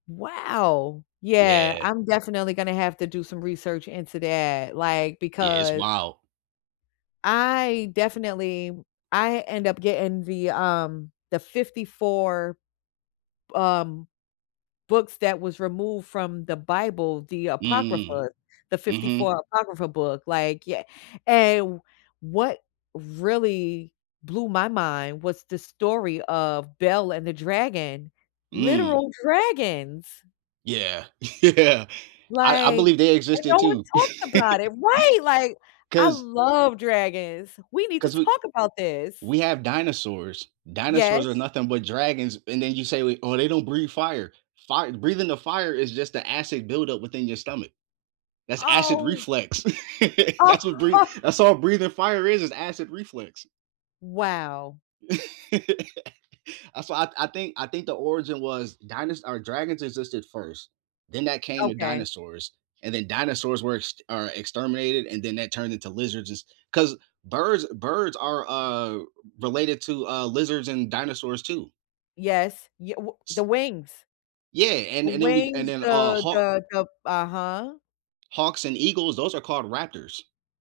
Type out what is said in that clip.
Wow! Yeah, Yeah. I'm definitely gonna have to do some research into that, like, Yeah, it's because wild. I definitely I end up getting the, um, the 54, um, books that was removed from the Bible, the Mhm. Apocrypha, the fifty Mhm. four Apocrypha book, like, ye and what really blew my mind was the story of Bel and the Dragon, Mm. literal dragons! Yeah. Yeah. I I Like believe they and existed, no one too. talked about it Right, like, I 'Cause love dragons. We need to 'Cause we talk about this. we have dinosaurs. Dinosaurs are Yes. nothing but dragons, and then you say, we "Oh, they don't breathe fire." Fire breathing the fire is just the acid buildup within your stomach. That's acid Oh. reflex. Oh, That's what huh. breath that's all breathing fire is, is acid reflex. Wow. Uh, so I I think I think the origin was dinos or dragons existed first, then that came to Okay. dinosaurs. And then dinosaurs were ext or exterminated, and then that turned into lizards just 'cause birds birds are, uh, related to, uh, lizards and dinosaurs, too. Yes. Ye w the S wings. Yeah, The and and then we and wings, then, uh, the hawk the the Uh-huh. hawks and eagles, those are called raptors.